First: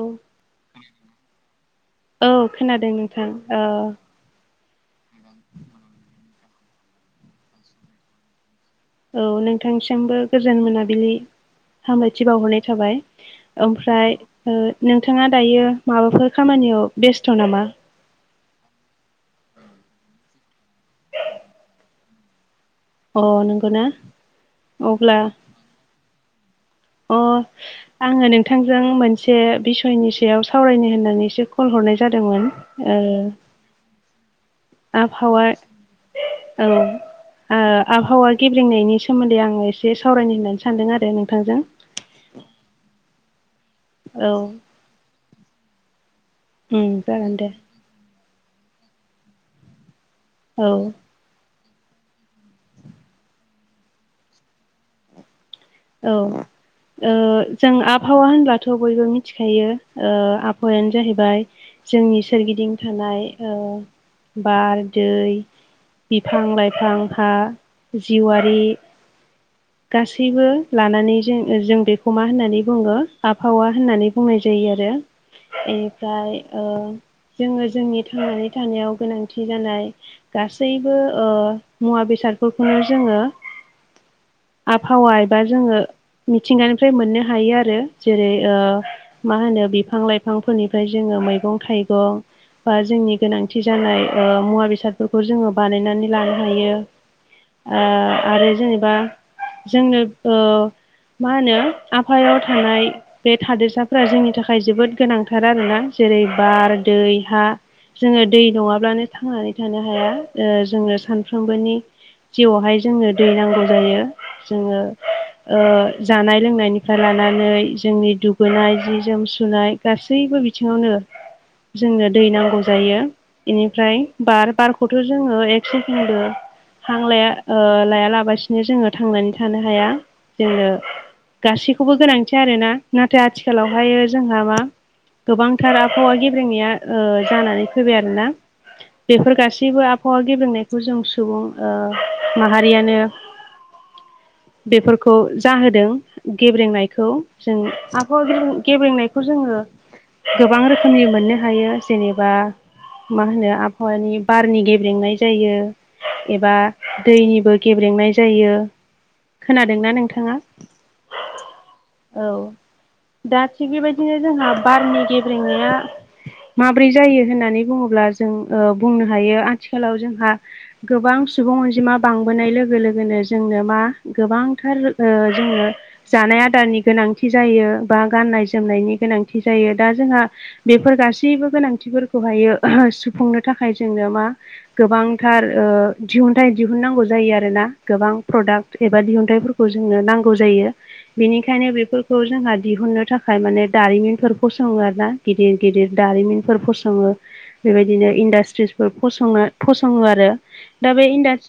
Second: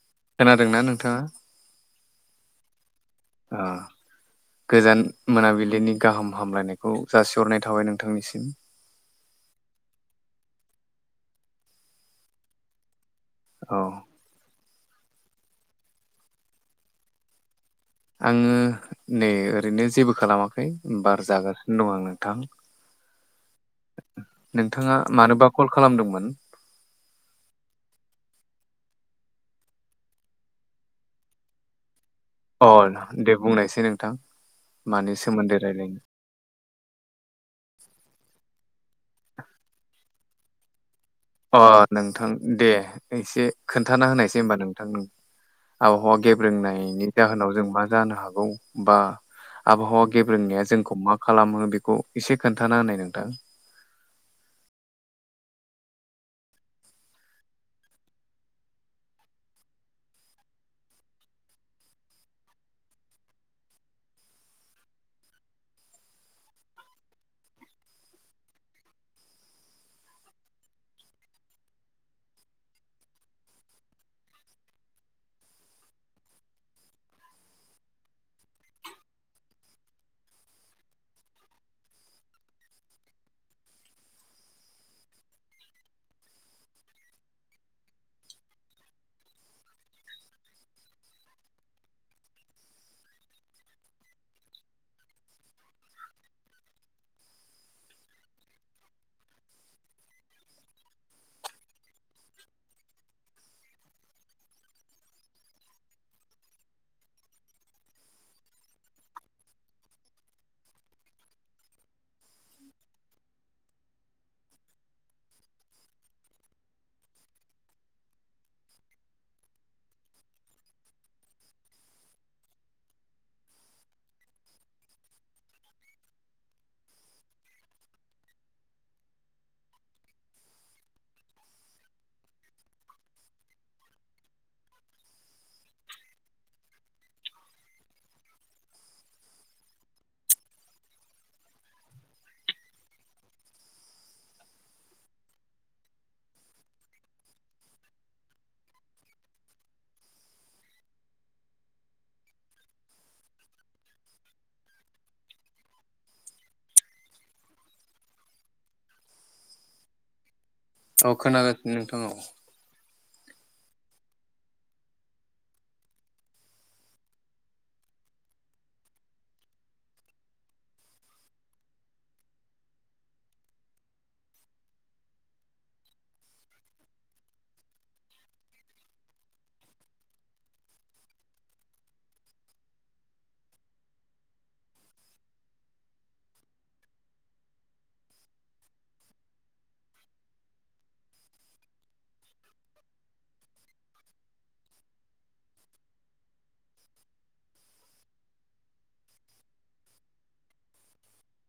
औ खोनादोंना नोंथाङा औ खोनादों नोंथां ओ गोजान मोनाबिलिनि गाहाम हामलायनायखौ जासिहरनाय थाबाय नोंथांनिसिम औ नोंथांसिमबो गोजोन मोनाबिलि हामलायथि बावहरनाय थाबाय औ ओमफ्राय ओ नोंथाङा दायो माबाफोर खामानियाव बेस्थ' नामा आङो नै ओरैनो जेबो खालामाखै बार जागासिनो दं आं नोंथां अ नंगौ ना नोंथाङा अब्ला मानोबा कल खालामदोंमोन अ आङो नोंथांजों मोनसे बिसयनि सायाव सावरायनो होननानैसो कल हरनाय जादोंमोन अ ओ दे बुंनायसाय नोंथां मानि आबहावा सोमोन्दै रायलायनो? औ ओ आबहावा गेब्रेंनायनि सो सोमोन्दै आं एसे सावरायनो होननानै सानदों आरो नों अ नोंथां दे एसे खोन्थाना औ होनायसै होनबा नोंथां नों आबहावा उम गेब्रेंनायनि जागोन दे जाहोनाव जों मा जानो हागौ बा आबहावा गेब्रेंनाया औ जोंखौ मा खालामो बेखौ एसे खोन्थाना होननाय नोंथां औ जों आबहावा होनब्लाथ' बयबो मिथिखायो आबहावायानो जाहैबाय जोंनि सोरगिदिं थानाय बार दै बिफां लाइफां फा जिवारि गासैबो लानानै जों जों बेखौ मा होननानै बुङो आबहावा होननानै बुंनाय जायो आरो बेनिफ्राय जोङो जोंनि थांनानै थानायाव गोनांथि जानाय गासैबो मुवा बेसादफोरखौनो जोङो आबहावा एबा जोङो मिथिंगानिफ्राय मोननो हायो आरो जेरै मा होनो बिफां लाइफांफोरनिफ्राय जोङो मैगं थाइगं बा जोंनि गोनांथि जानाय मुवा बेसादफोरखौ जोङो बानायनानै लानो हायो आरो जेनेबा जोंनो मा होनो आफायाव थानाय बे थादोरसाफोरा जोंनि थाखाय जोबोद गोनांथार आरोना जेरै बार दै हा जोङो दै नङाब्लानो थांनानै थानो हाया जोङो सानफ्रोमबोनि जिउआवहाय जोङो दै नांगौ जायो जोङो जानाय लोंनायनिफ्राय लानानै जोंनि दुगैनाय जि जोम सुनाय गासैबो बिथिङावनो जोंनो दै नांगौ जायो बेनिफ्राय बार बारखौथ' जोङो एक सेकेणदबो हां लाया लाया लाबसिनो जोङो थांनानै थानो हाया जोंनो गासैखौबो गोनांथि आरोना नाथाय आथिखालावहायो जोंहा मा गोबांथार आबहावा गेब्रेंनाया जानानै फैबाय आरोना बेफोर गासैबो आबहावा गेबेनायखौ जों सुबुं माहारियानो बेफोरखौ जाहोदों गेब्रेंनायखौ जों आबहावा गेब्रेंनायखौ जोङो गोबां रोखोमनि मोननो हायो जेनेबा मा होनो आबहावानि बारनि गेब्रेंनाय जायो एबा दैनिबो गेब्रेंनाय जायो खोनादोंना नोंथाङा औ खोनागासिनो नोंथां औ दा थिग बेबायदिनो जोंहा बारनि गेब्रेनाया माब्रै जायो होननानै बुङोब्ला जों बुंनो हायो आथिखालाव जोंहा गोबां सुबुं अनजिमा बांबोनाय लोगो लोगोनो जोंनो मा गोबांथार जोङो जानाय आदारनि गोनांथि जायो बा गाननाय जोमनायनि गोनांथि जायो दा जोंहा बेफोर गासैबो गोनांथिफोरखौहायो सुफुंनो थाखाय जोंनो मा गोबांथार दिहुनथाइ दिहुननांगौ जायो आरोना गोबां प्रडाक्ट एबा दिहुनथाइफोरखौ जोंनो नांगौ जायो बेनिखायनो बेफोरखौ जोंहा दिहुननो थाखाय माने दारिमिनफोर फसङो आरोना गिदिर गिदिर दारिमिनफोर फसङो बेबायदिनो इन्डास्ट्रिसफोर फसंनो फसङो आरो दा बेास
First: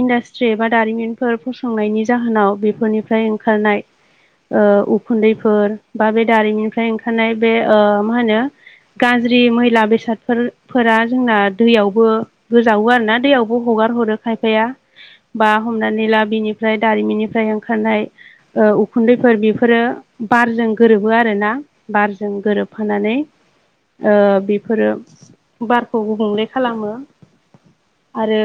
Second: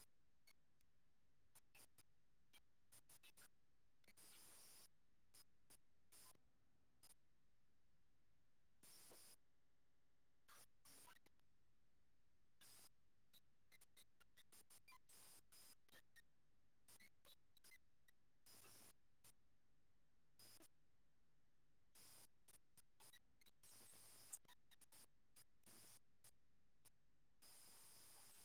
इन्डासट्रि एबा दारिमिनफोर फसंनायनि जाहोनाव बेफोरनिफ्राय ओंखारनाय उखुन्दैफोर बा बे दारिमिनिफ्राय ओंखारनाय बे मा होनो गाज्रि मैला बेसादफोरफोरा जोंना दैयावबो गोजावो आरोना दैयावबो हगार हरो खायफाया बा हमनानै ला बिनिफ्राय दारिमिननिफ्राय ओंखारनाय उखुन्दैफोर बेफोरो बारजों गोरोबो आरोना बारजों गोरोबफानानै ओ बेफोरो बारखौ गुबुंले खालामो आरो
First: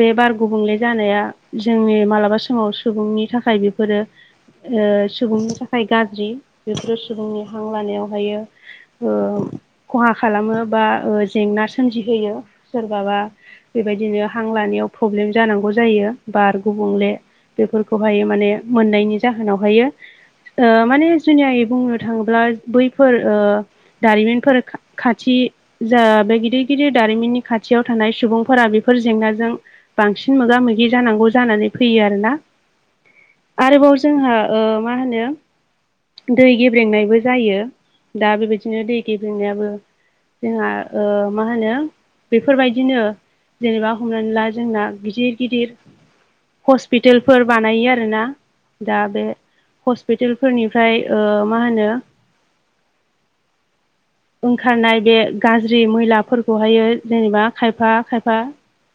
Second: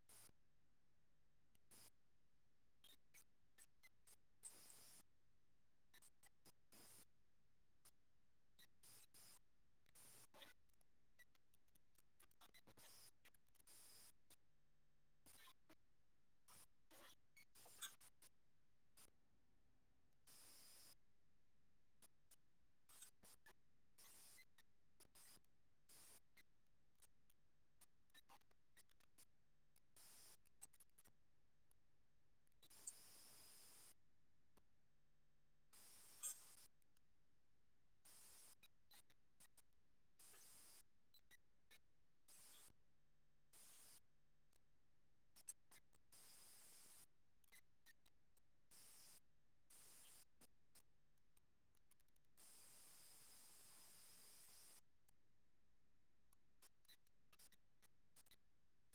बे बार गुबुंले जानाया जोंनि मालाब माबा समाव सुबुंनि थाखाय बेफोरो सुबुंनि थाखाय गाज्रि बेफोरो सुबुंनि हां लानायावहायो खहा खालामो बा जेंना सोमजिहोयो सोरबाबा बेबायदिनो हां लानायाव प्रब्लेम जानांगौ जायो बार गुबुंले बेफोरखौहाय माने मोननायनि जाहोनावहायो माने जुनियै बुंनो थाङोब्ला बैफोर दारिमिनफोर खाथि जा बे गिदिर गिदिर दारिमिननि खाथियाव थानाय सुबुंफोरा बेफोर जेंनाजों बांसिन मोगा मोगि जानांगौ जानानै फैयो आरोोना आरोबाव जोंहा मा होनो दै गेब्रेंनायबो जायो दा बेबायदिनो दै गेब्रेंनायाबो जोंहा मा होनो बेफोरबायदिनो जेनेबा हमनानै ला जोंना गिदिर गिदिर हस्पिटेलफोर बानायो आरोना दा बे हस्पिटेलफोरनिफ्राय ओ मा होनो ओंखारनाय बे गाज्रि मैलाफोरखौहायो जेनेबा खायफा खायफा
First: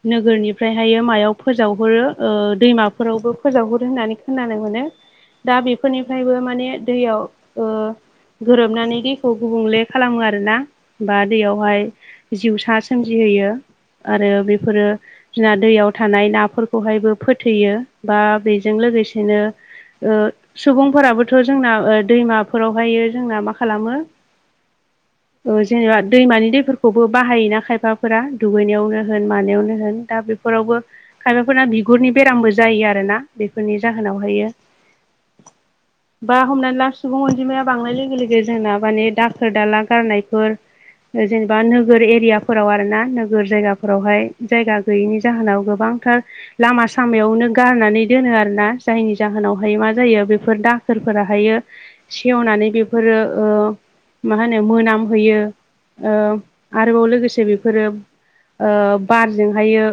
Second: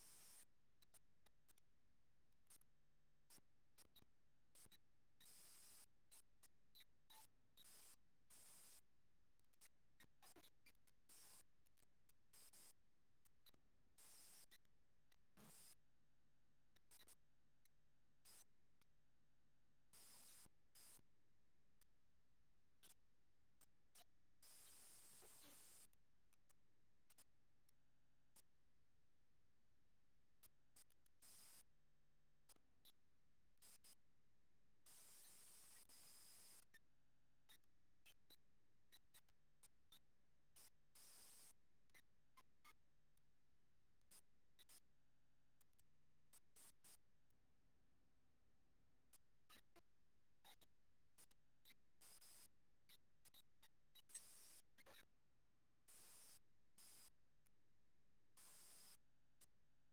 नोगोरनिफ्रायहायो मायाव फोजावहरो दैमाफोरावबो फोजावहरो होननानै खोनानो मोनो दा बेफोरनिफ्रायबो माने दैयाव गोरोबनानै दैखौ गुबुंले खालामो आरोना बा दैयावहाय जिउसा सोमजिहोयो आरो बेफोरो जोंना दैयाव थानाय नाफोरखौहायबो फोथैयो बा बेजों लोगोसेनो सुबुंफोराबोथ' जोंना दैमाफोरावहाय जोंना मा खालामो जेनेबा दैमानि दैफोरखौबो बाहायोना खायफाफोरा दुगैनायावनो होन मानायावनो होन दा बे नखरावबो खायफाफोरना बिगुरनि बेरामबो जायो आरोना बेफोरनि जाहोनावहायो बा हमनानै ला सुबुं अनजिमाया बांनाय लोगो लोगो जोंना माने दा दाखोर दाला गारनायफोर जेनेबा नोगोर एरियाफोराव आरो ना नोगोर जायगाफोरावहाय जायगा गैयिनि जाहोनाव गोबांथार लामा सामायावनो गारनानै दोनो आरोना जायनि जाहोनावहाय मा जायो बेफोर दाखोरफोरााहायो सेवनानै बेफोरो ओ मा होनो मोनामहोयो आरोबाव लोगोसे बेफोरो बारजोंहायो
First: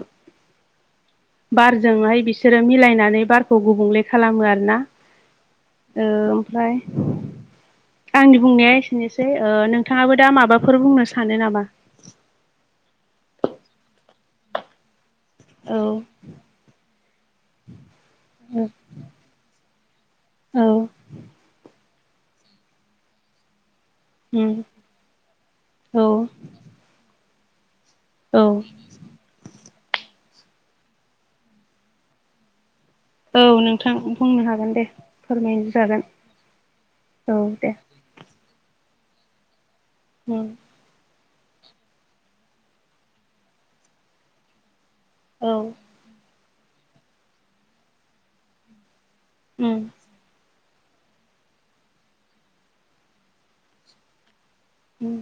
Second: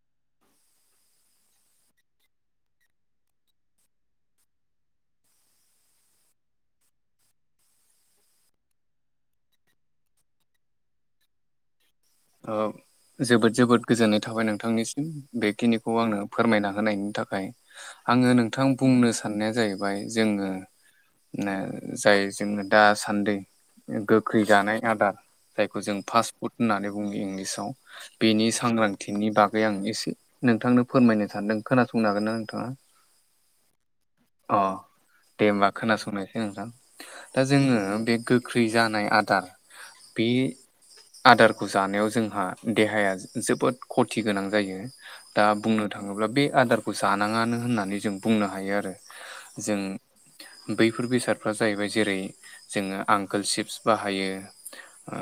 बारजोंहाय बिसोरो मिलायनानै बारखौ गुबुंले खालामो आरोना ओमफ्राय आंनि बुंनाया एसे बनोसै ओ नोंथाङाबो दा माबाफोर बुंनो सानो नामा ओ जोबोद जोबोद गोजोननाय थाबाय नोंथांनि औ बेखिनिखौ आंनो फोरमायना होनायनि थाखाय आङो नोंथां बुंनो साननाया जाहैबाय जोङो औ जाय जोङो दासान्दि गोखै उम दानाय आदार जायखौ जों औ फास्ट फुड होननानै बुङो इंलिसाव औ बेनि सांग्रांथि थननि बागै आं एसे नोंथांनो फोरमायनो सानदों खोनासंनो हागोन ना नोंथाङा औ नोंथां बुंनो अ हागोन दे दे फोरमायनो हबा जागोन खोनासंनोसै नोंथां औ दा दे जोङो बे गो गोख्रि जानाय आदार बे उम आदार खौ जानायाव जोंहा देहाया जोबोद खथि गोनां जायो दा औ बुंनो बुंनो थाङोब्ला बे आदारखौ जानाङानो होननानै जों बुंनो हायो आरो उम जों बैफोर बेसादफ्रा जाहैबाय जेरै जोङो आंकोल सिप्स बाहायो उम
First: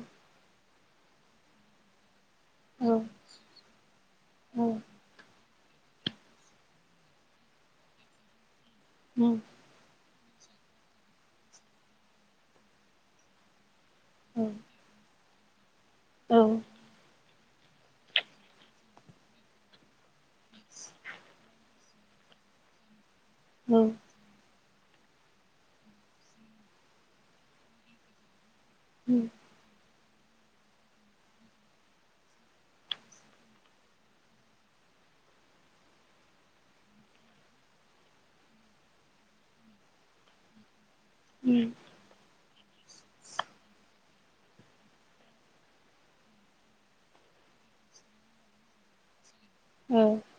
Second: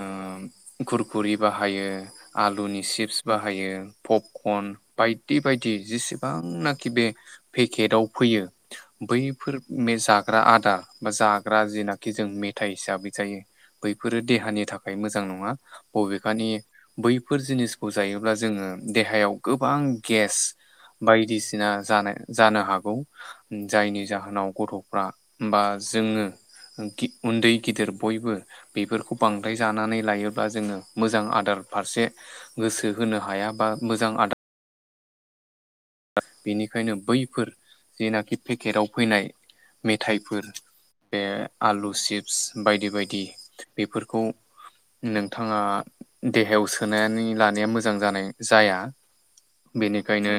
खुरखुरि बाहायो आलुनि औ चिप्स बाहायो औ पपकर्न बायदि बायदि जिसे गोबांनाखि बे पेकेटाव फैयो उम बैफोर जाग्रा आदार बा जाग्रा जेनाखि जों मेथाइ हिसाबै जायो बैफोरो औ देहानि थाखाय मोजां नङा औ बबेखानि बैफोर जिनिसखौ जायोब्ला जोङो देहायाव गोबां गेस बायदिसिना जानाय जानो हागौ उम जायनि जाहोनाव गथ'फ्रा बा जोङो उन्दै गिदिर बयबो बेफोरखौ बांद जानानै लायोब्ला जोङो मोजां आदार फारसे गोसो होनो हाया बा मोजां आदार बेनिखायनो बैफोर जेनाखि पेकेटाव फैनाय मेथाइफोर बे उम आलु चिप्स बायदि बायदि बेफोरखौ नोंथाङा देहायाव सोनानै लानाया मोजां जानाय जाया औ उम बेनिखायनो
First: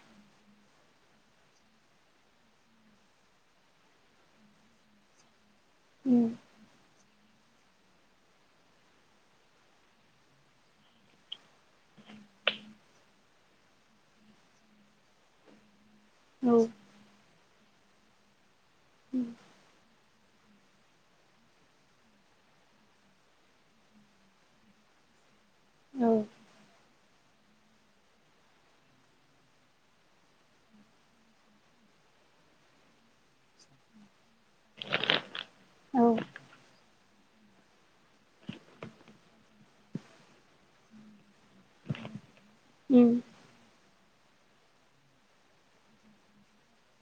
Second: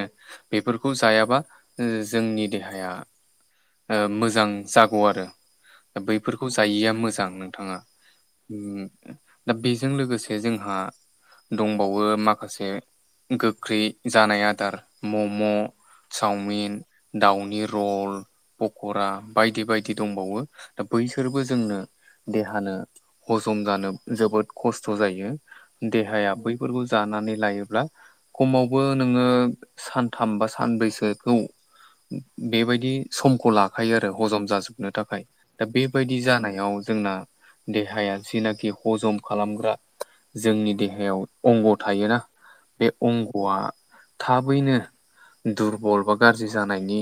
बेफोरखौ जायाबा जोंनि देहाया मोजां जागौ आरो बैफोरखौ जायिया मोजां नोंथाङा दा बेजों लोगोसे जोंहा दंबावो माखासे गोख्रै जानाय आदार मम' चावमिन औ दाउनि रल पक'रा बायदि बायदि दंबावो दा बैसोरबो जोंनो देहानो हजम जानो जोबोद खस्थ' जायो औ देहाया बैफोरखौ जानानै लायोब्ला खमावबो नोङो सानथाम बा सानब्रैसोखौ बेबायदि समखौ ला थाखायो आरो हजम जाजोबनो थाखाय दा औ बेबायदि जानायाव जोंना देहाया जिनाखि हजम खालामग्रा जोंनि देहायाव अंग थायोना बे उम अंगआ थाबैनो दुरबल बा गाज्रि जानायनि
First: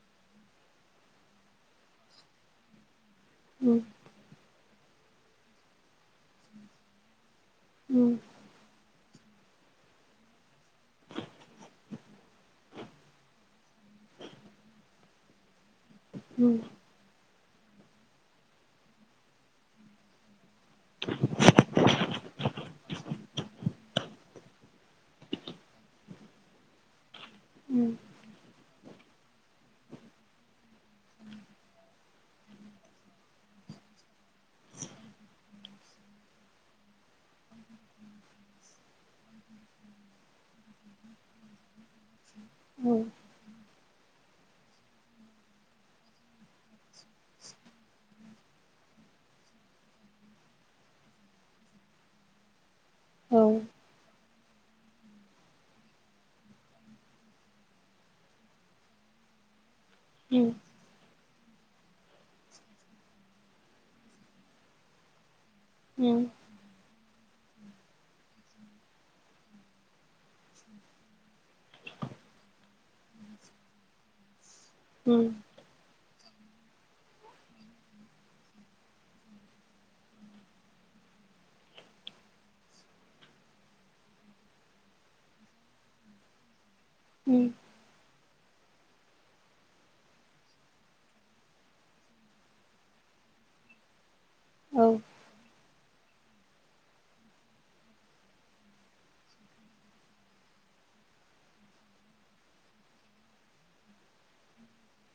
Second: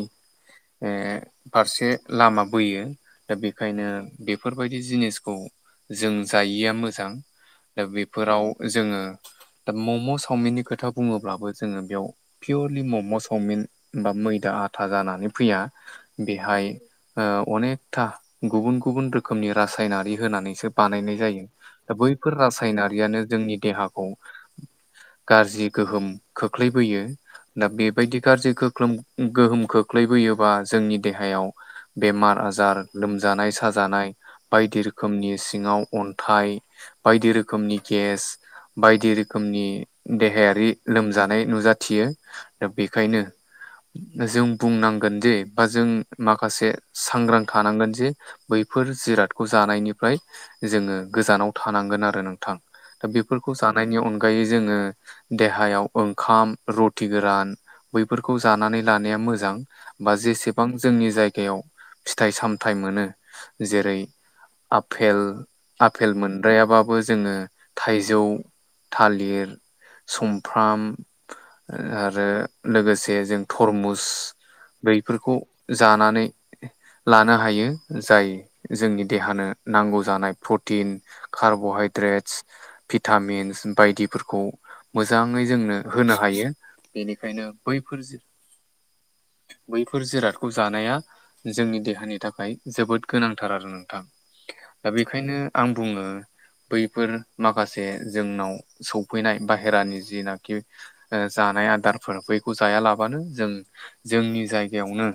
फारसे लामा बोयो दा उम बेखायनो बेफोरबायदि जिनिसखौ जों जायिया मोजां दा उम बेफोराव जोङो दा मम चावमिननि खोथा बुङोब्लाबो जोङो बेयाव पियरलि मम चावमिन बा मैदा आथा जानानै फैया उम बेहाय अनेकथा गुबुन गुबुन रोखोमनि रासायनारि होनानैसो बानायनाय जायो दा बैफोर रासायनारियानो जोंनि देहाखौ गाज्रि गोहोम खोख्लैबोयो दा उम बेबायदि गाज्रि गोहोम खोख्लैबोयोबा जोंनि देहायाव बेमार आजार लोमजानाय साजानाय बायदि रोखोमनि सिङाव अन्थाइ बायदि रोखोमनि गेस बायदि रोखोमनि देहायारि लोमजानाय नुजाथियो दा औ बेखायनो जों बुंनांगोन जे बा जों माखासे सांग्रां थानांगोन जे बैफोर जिरादखौ जानायनिफ्राय जोङो गोजानाव थानांगोन आरो नोंथां दा बेफोरखौ औ जानायनि अनगायै जोङो देहायाव ओंखाम रु थि गोरान बैफोरखौ जानानै लानाया मोजां बा उम जेसेबां जोंनि जायगायाव फिथाइ सामथाय मोनो जेरै आफेल आफेल उम मोन द्रायाबाबो जोङो थाइजौ थालिर सुमफ्राम आरो लोगोसे जों थरमुस उम बैफोरखौ जानानै लानो हायो जाय जोंनि देहानो नांगौ जानाय प्रटिन कार्बहाइद्रेटस भिटामिन्स बायदिफोरखौ मोजाङै जोंनो होनो हायो उम बेनिखायनो बैफोर बैफोर जिरादखौ जानाया जोंनि देहानि थाखाय जोबोद गोनांथार आरो नोंथां औ दा उम बेखायनो आं बुङो बैफोर माखासे जोंनाव सफैनाय बाहेरानि जिनाखि ओ जानाय आदारफोर बैखौ जायालाबानो जों जोंनि जायगायावनो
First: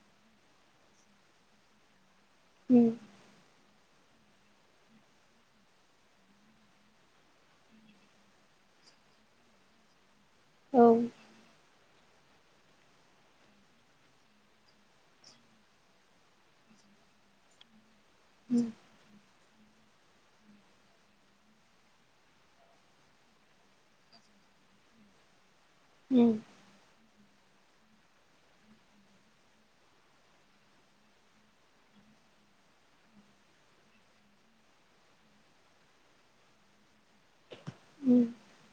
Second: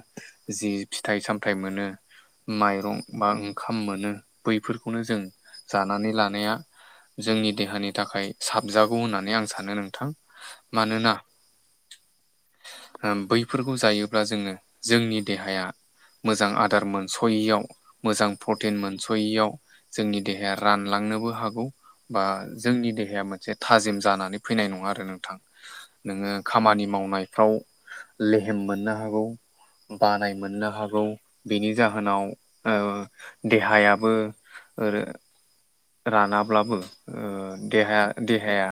जि फिथाइ सामथाइ मोनो माइरं बा ओंखाम मोनो बैफोरखौनो जों जानानै लानाया जोंनि देहानि थाखाय साबजागौ होननानै आं सानो नोंथां औ मानोना बैफोरखौ जायोब्ला जोङो जोंनि देहाया मोजां आदार मोनसयैयाव मोजां उम प्रटिन मोनसयैयाव जोंनि देहाया रानलांनोबो हागौ बा जोंनि देहाया मोनसे थाजिम जानानै फैनाय नङा आरो नोंथां उम नोङो खामानि मावनायफ्राव लेहेम मोननो हागौ बानाय मोननो हागौ बिनि जाहोनाव देहायाबो रानाब्लाबो देहा उम देहाया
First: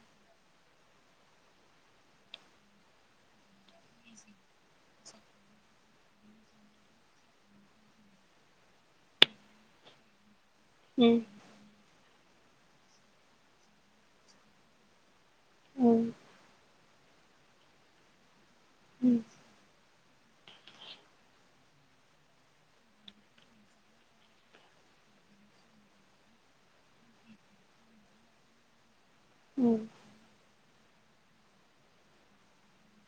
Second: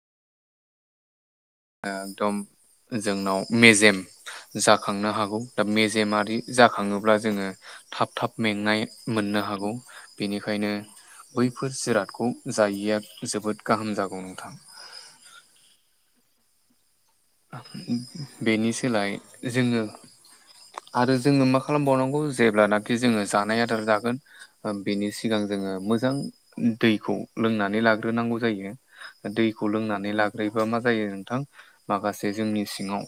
एकदम जोंनाव मेजेम जाखांनो हागौ दा मेजेमारि जाखाङोब्ला जोङो थाब थाब मेंनाय मोननो हागौ बेनिखायनो उम बैफोर जिरादखौ जायैया जोबोद गाहाम जागौ नोंथां उम बेनि सोलाय उम जोङो आरो जोङो मा खालामबावनांगौ जेब्लानाखि जोङो जानाय आदार जागोन बेनि सिगां जोङो मोजां दैखौ लोंनानै लाग्रोनांगौ जायो दैखौ उम लोंनानै लाग्रोयोबा मा जायो नोंथां माखासे जोंनि सिङाव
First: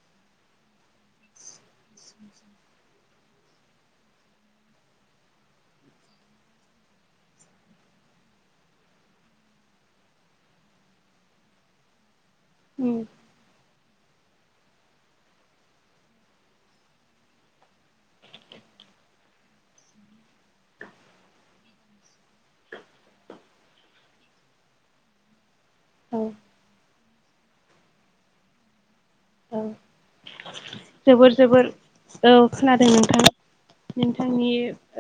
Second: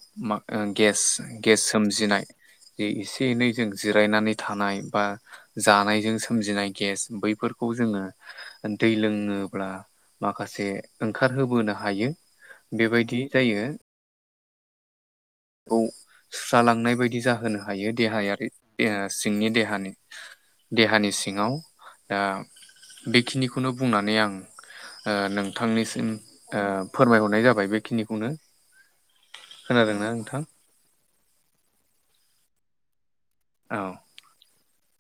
गेस सोमजिनाय ज एसे एनै जों जिरायनानै थानाय बा जानायजों सोमजिनाय गेस बैफोरखौ जोङो दै लोङोब्ला माखासे ओंखारहोबोनो हायो उम बेबायदि जायो बेखौ सुस्रालांनाय बायदि जाहोनो हायो देहायारि सिंनि देहानि देहानि सिङाव दा बेखिनिखौनो बुंनानै आं नोंथांनिसिम औ फोरमायहरनाय जाबाय बेखिनिखौनो औ खोनादोंना नोंथां जोबोर जोबोर औ खोनादों नोंथां औ नोंथांनि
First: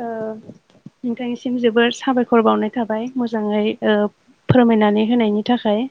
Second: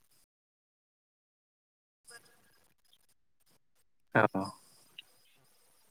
ओ नोंथांनिसिम जोबोर साबायखर बावनाय थाबाय मोजाङै ओ औ फोरमायनानै होनायनि थाखाय